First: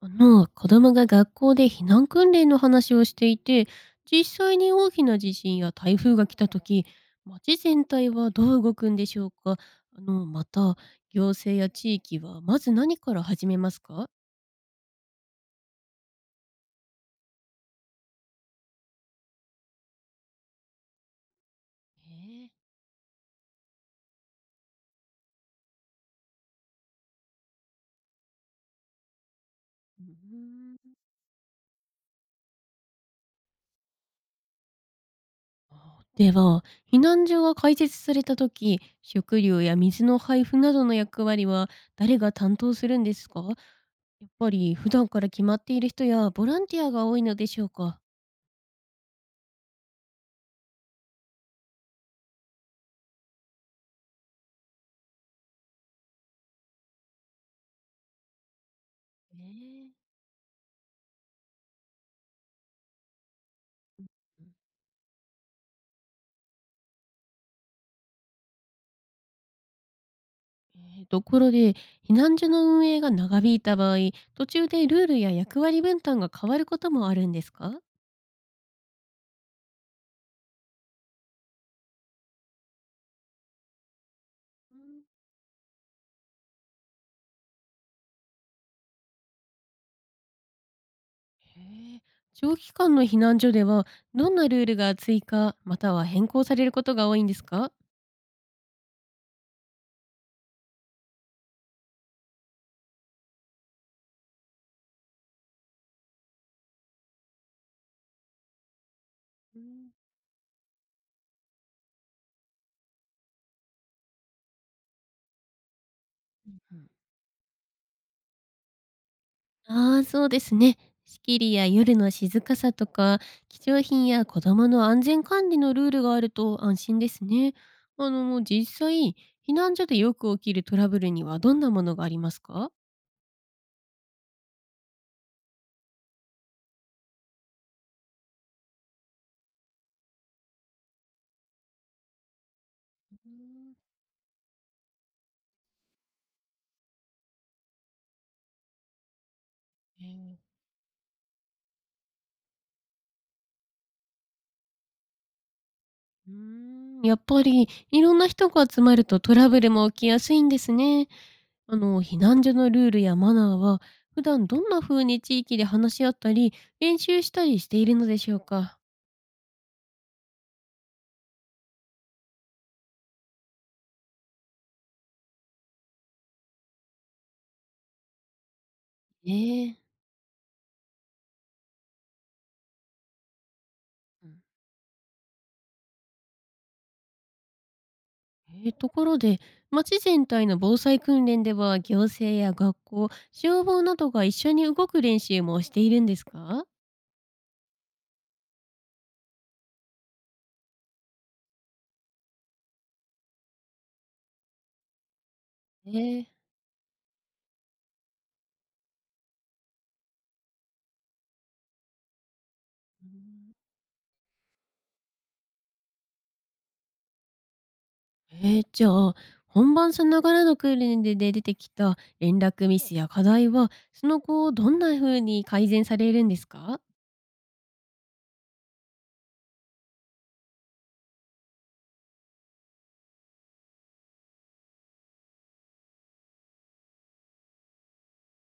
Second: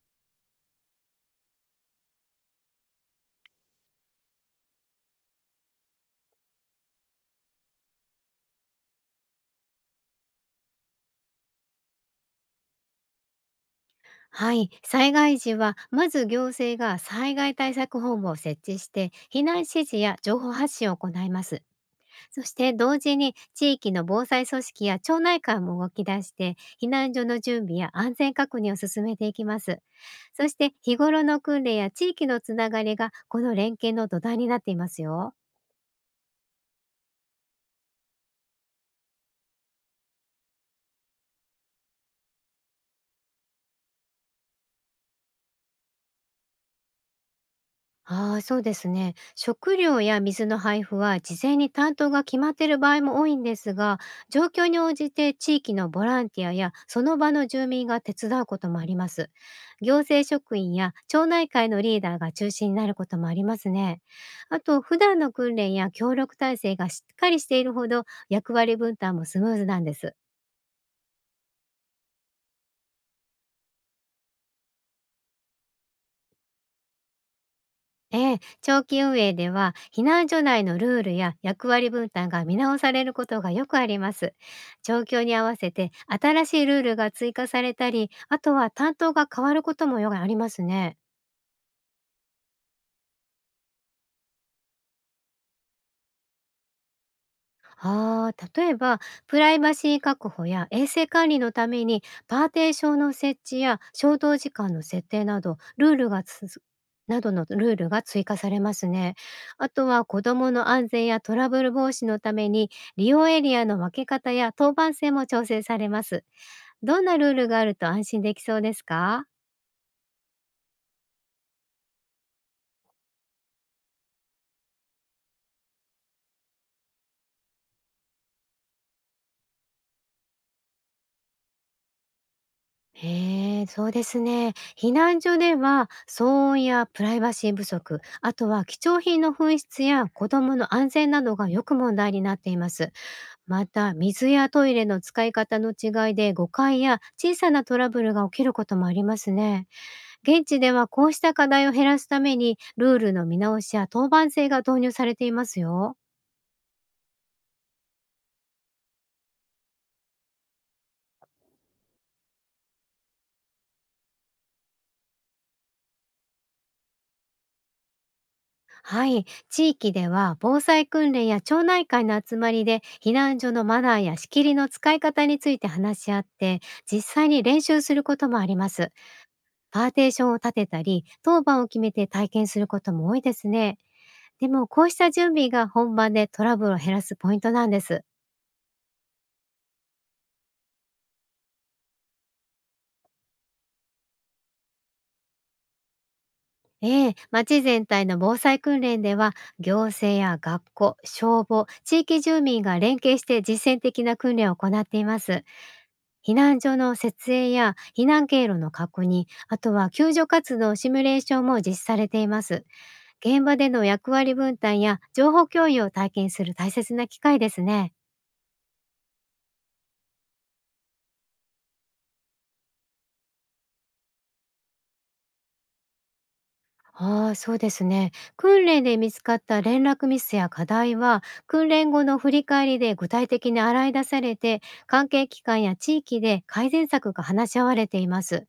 あの子供が学校で避難訓練の話をしていて、実際に大きな地震や台風が来た時、町全体はどう動くんでしょうか。また行政や地域はまず何から始めますか？はい、災害時はまず行政が災害対策本部を設置して避難指示や情報発信を行います。そしえて同時に地域の防災組織や町内会も動き出して避難所の準備や安全確認を進めていきます。ー。うそしてーん。日頃の訓練や地域のつながりがこの連携の土台になっていますよ。あ、では避難所が開設された時、食料や水の配布などの役割は誰が担当するんですか？やっぱり普段から決まっている人やボランティアが多いのでしょうか？ああ、そうですね。食料や水の配布は事前に担当が決まっている場合も多いんですが、状況に応じて地域のボランティアやその場の住民が手伝うこともあります。え行ー政職員や町内会のリーダーが中心になることもありますね。あと、普段の訓練や協力体制がしっかりしているほど役割分担もスムーズなんです。ところで、避難所の運営が長引いた場合、途中でルールや役割分担が変わることもあるんですか？ええ、長期運営では避難所内のルールや役割分担が見直されることがよくあります。う状ん。況に合わせて新しいルールが追加されたり、あとは担当が変わることもよくありますね。へえ。長期間の避難所では、どんなルールが追加、または変更されることが多いんですか？ああ、例えば、プライバシー確保や衛生管理のために、パーテーションの設置や消灯時間の設定など、ルールがつづなどのルールが追加されますね。うあとん。は、子どもの安全やトラブル防止のために、利用エリアの分け方や当番制も調整されます。うん。どんなルールがあると安心できそうですか？ああ、そうですね。仕切りや夜の静かさとか、貴重品や子供の安全管理のルールがあると安心ですね。もう実際、避難所でよく起きるトラブルにはどんなものがありますか？へえ、そうですね。避難所では騒音やプライバシー不足、あとは貴重品の紛失や子どもの安全などがよく問題になっています。また、水やトイレの使い方の違いで誤解や小さなトラブルが起きることもありますね。ええ、現地ではこうした課題を減らすために、ルールの見直しや当番制が導入されていますよ。うーやっぱりいろんな人が集まるとトラブルも起きやすいんですね。避難所のルールやマナーは、普段どんな風に地域で話し合ったり、練習したりしているのでしょうか？はい、地域では防災訓練や町内会の集まりで避難所のマナーや仕切りの使い方について話し合って、実際に練習することもあります。ええ。パーテーションを立てたり当番を決めて体験することも多いですね。うん。でも、こうした準備が本番でトラブルを減らすポイントなんです。ところで、町全体の防災訓練では、行政や学校、消防などが一緒に動く練習もしているんですか？ええ、町全体の防災訓練では行政や学校、消防、地域住民が連携して実践的な訓練を行っています。ええ。避難所の設営や避難経路の確認、あとは救助活動シミュレーションも実施されています。う現ん。場での役割分担や情報共有を体験する大切な機会ですね。じゃあ本番さながらの訓練で出てきた連絡ミスや課題はその後どんな風に改善されるんですか？ああ、そうですね。訓練で見つかった連絡ミスや課題は、訓練後の振り返りで具体的に洗い出されて、関係機関や地域で改善策が話し合われています。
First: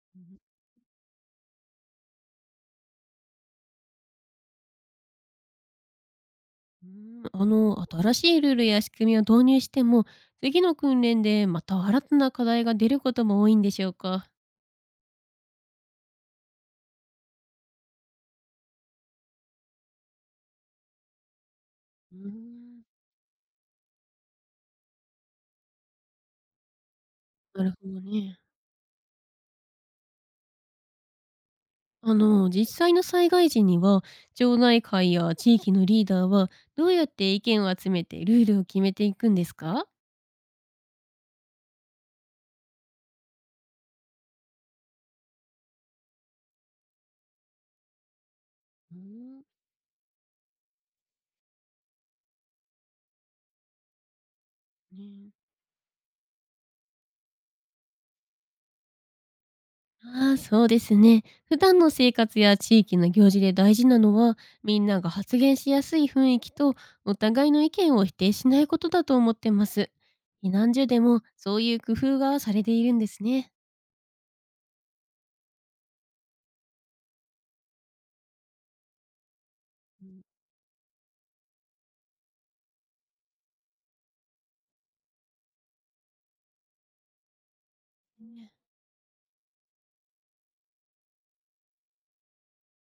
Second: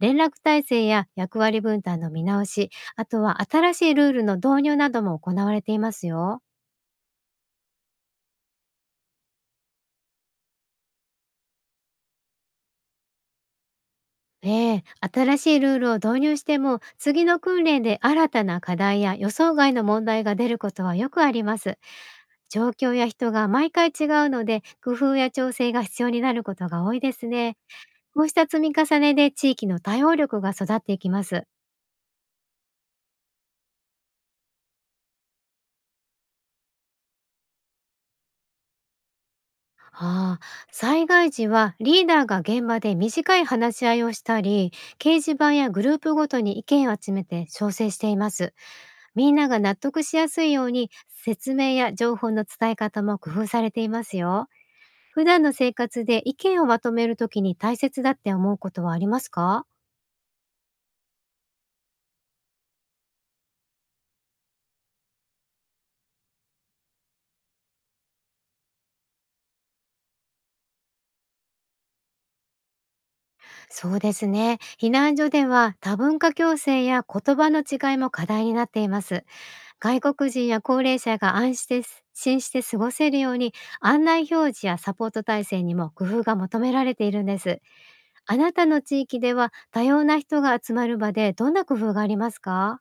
連絡体制や役割分担の見直し、あとは新しいルールの導入なども行われていますよ。新しいルールや仕組みを導入しても、次の訓練でまた新たな課題が出ることも多いんでしょうか？ええ、新しいルールを導入しても、次の訓練で新たな課題や予想外の問題が出ることはよくあります。うー状ん。況や人が毎回違うので、工夫や調整が必要になることが多いですね。なるほどこうしね。た積み重ねで地域の対応力が育っていきます。実際の災害時には町内会や地域のリーダーはどうやって意見を集めてルールを決めていくんですか？ああ、災害時はリーダーが現場で短い話し合いをしたり、掲示板やグループごとに意見を集めて調整しています。うーみんん。なが納得しやすいように説明や情報の伝え方も工夫されていますよ。普ね。段の生活で意見をまとめるときに大切だって思うことはありますか？ああ、そうですね。普段の生活や地域の行事で大事なのは、みんなが発言しやすい雰囲気と、お互いの意見を否定しないことだと思ってます。避難所でもそういう工夫がされているんですね。そうですね。避難所では多文化共生や言葉の違いも課題になっています。外国人や高齢者が安心して過ごせるように、案内表示やサポート体制にも工夫が求められているんです。あね。なたの地域では多様な人が集まる場でどんな工夫がありますか？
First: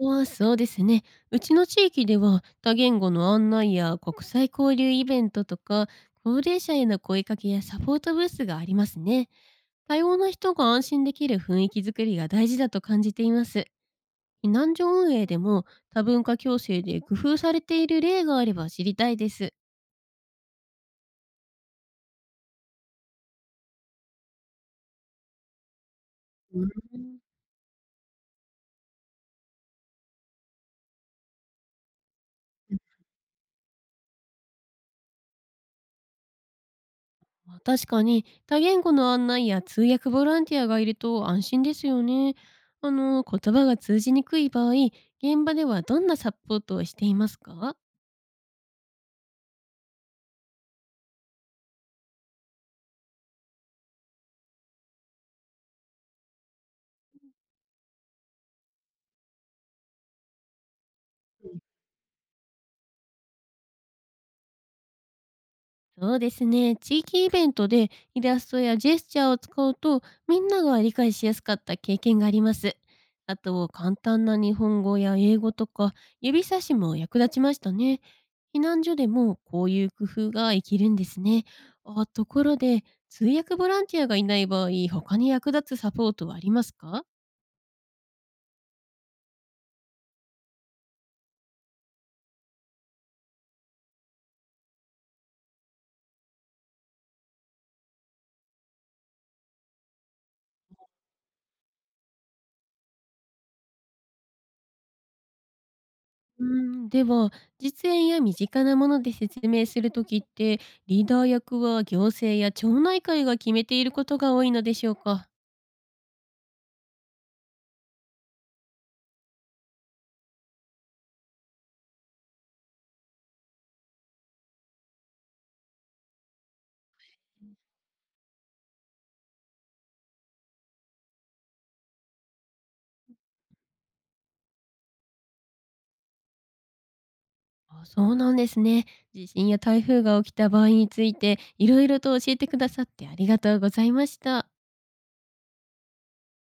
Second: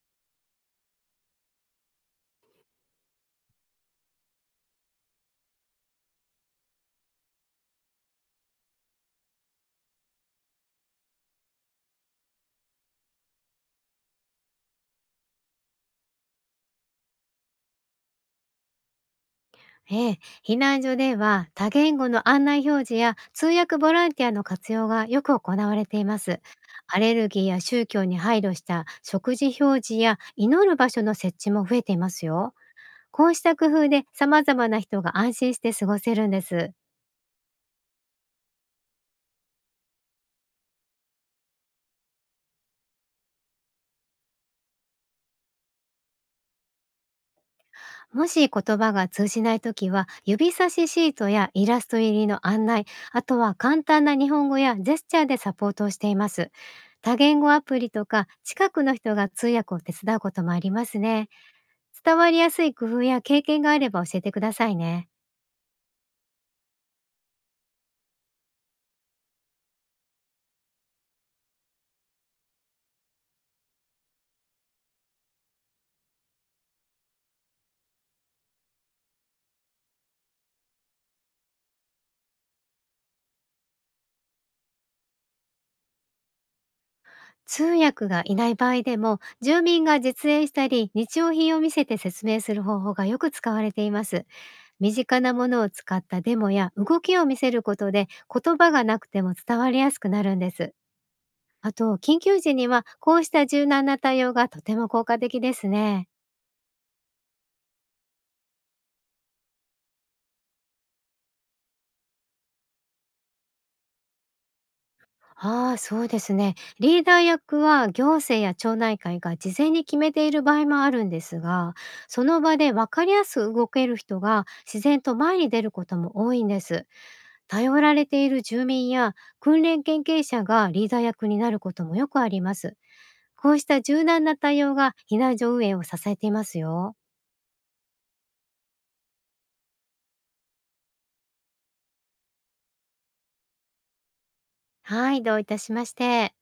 ああ、そうですね。うちの地域では、多言語の案内や国際交流イベントとか、高齢者への声かけやサポートブースがありますね。多様な人が安心できる雰囲気づくりが大事だと感じています。避難所運営でも多文化共生で工夫されている例があれば知りたいです。ええ、避難所では多言語の案内表示や通訳ボランティアの活用がよく行われています。うアレルん。ギーや宗教に配慮した食事表示や祈る場所の設置も増えていますよ。こうした工夫で様々な人が安心して過ごせるんです。まあ確かに多言語の案内や通訳ボランティアがいると安心ですよね。言葉が通じにくい場合、現場ではどんなサポートをしていますか？もし言葉が通じないときは、指差しシートやイラスト入りの案内、あとは簡単な日本語やジェスチャーでサポートをしています。多言語アプリとか、近くの人が通訳を手伝うこともありますね。伝わりやすい工夫や経験があれば教えてくださいね。そうですね。地域イベントでイラストやジェスチャーを使うとみんなが理解しやすかった経験があります。あと簡単な日本語や英語とか指差しも役立ちましたね。避難所でもこういう工夫が生きるんですね。あ、ところで通訳ボランティアがいない場合、他に役立つサポートはありますか？通訳がいない場合でも、住民が実演したり、日用品を見せて説明する方法がよく使われています。身近なものを使ったデモや動きを見せることで、言葉がなくても伝わりやすくなるんです。あと、緊急時にはこうした柔軟な対応がとても効果的ですね。うーでは実演や身近なもので説明するときってリーダー役は行政や町内会が決めていることが多いのでしょうか？ああ、そうですね。リーダー役は行政や町内会が事前に決めている場合もあるんですが、その場で分かりやすく動ける人が自然と前に出ることも多いんです。頼られている住民や訓練研究者がリーダー役になることもよくあります。こうした柔軟な対応が避難所運営を支えていますよ。あ、そうなんですね。地震や台風が起きた場合についていろいろと教えてくださってありがとうございました。はい、どういたしまして。